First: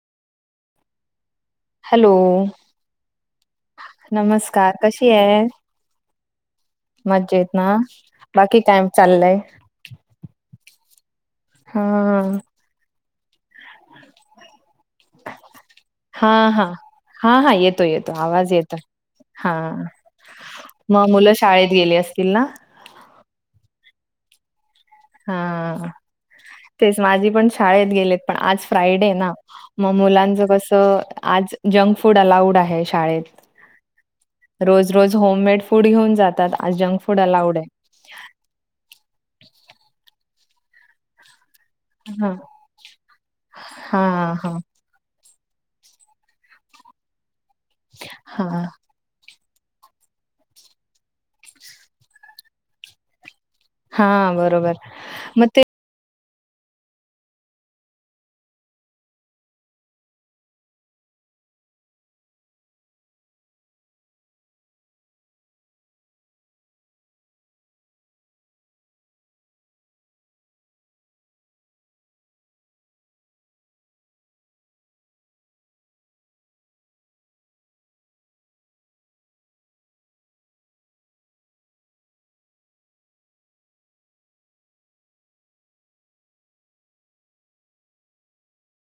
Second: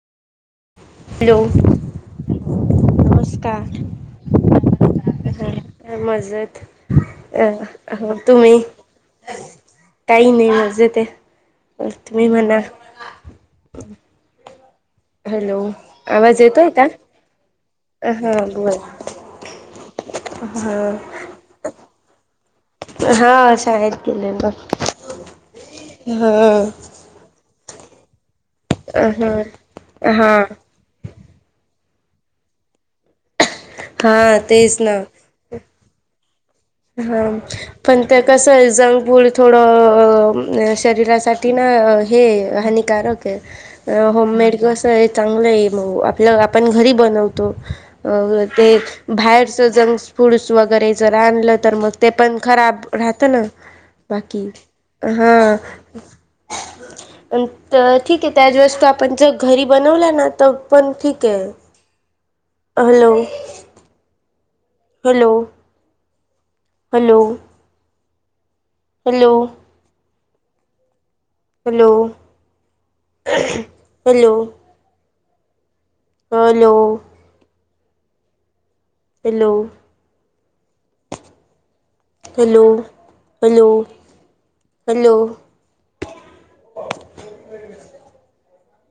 Hello hello नमस्कार नमस्कार कशी आहे. हा मजेत अ मजेत ना हो तुम्ही बाकी काय चाललंय. हा अ तुम्ही म्हणा हॅलो हा आवाज हा येतोय का हा हा येतो येतो हा आवाज बोल येतोय. हा हा म मुलं शाळेत गेली असतील ना. हा शाळेत गेलेलो. हा हा तेच माझी पण शाळेत गेलेत. आज फ्रायडे आहे ना हा मग, हा मुलांचं कसं आज जंग फूड अलाऊड आहे शाळेत हा तेच रोज ना रोज होममेड फूड घेऊन जात हा पण ते कस आहे जंग फूड थोडं अ शरीरासा तिनं हे हा हानिकारक हा यं हा होममेड कसंयं चांगलं ये मग आपलं आपण घरी बनवतो. अ हा ते बाहेर जंक् फूड्स वगैरे जर आणलं तर मग ते पण खराब राहतं ना. हा बाकी बरोबर हा मग ते पण त ठीक ये त्याच वस्तू आपण जर घरी बनवल्या ना त पण ठीकये. [inaudible] Hello hello hello hello hello hello [inaudible] hello hello hello hello hello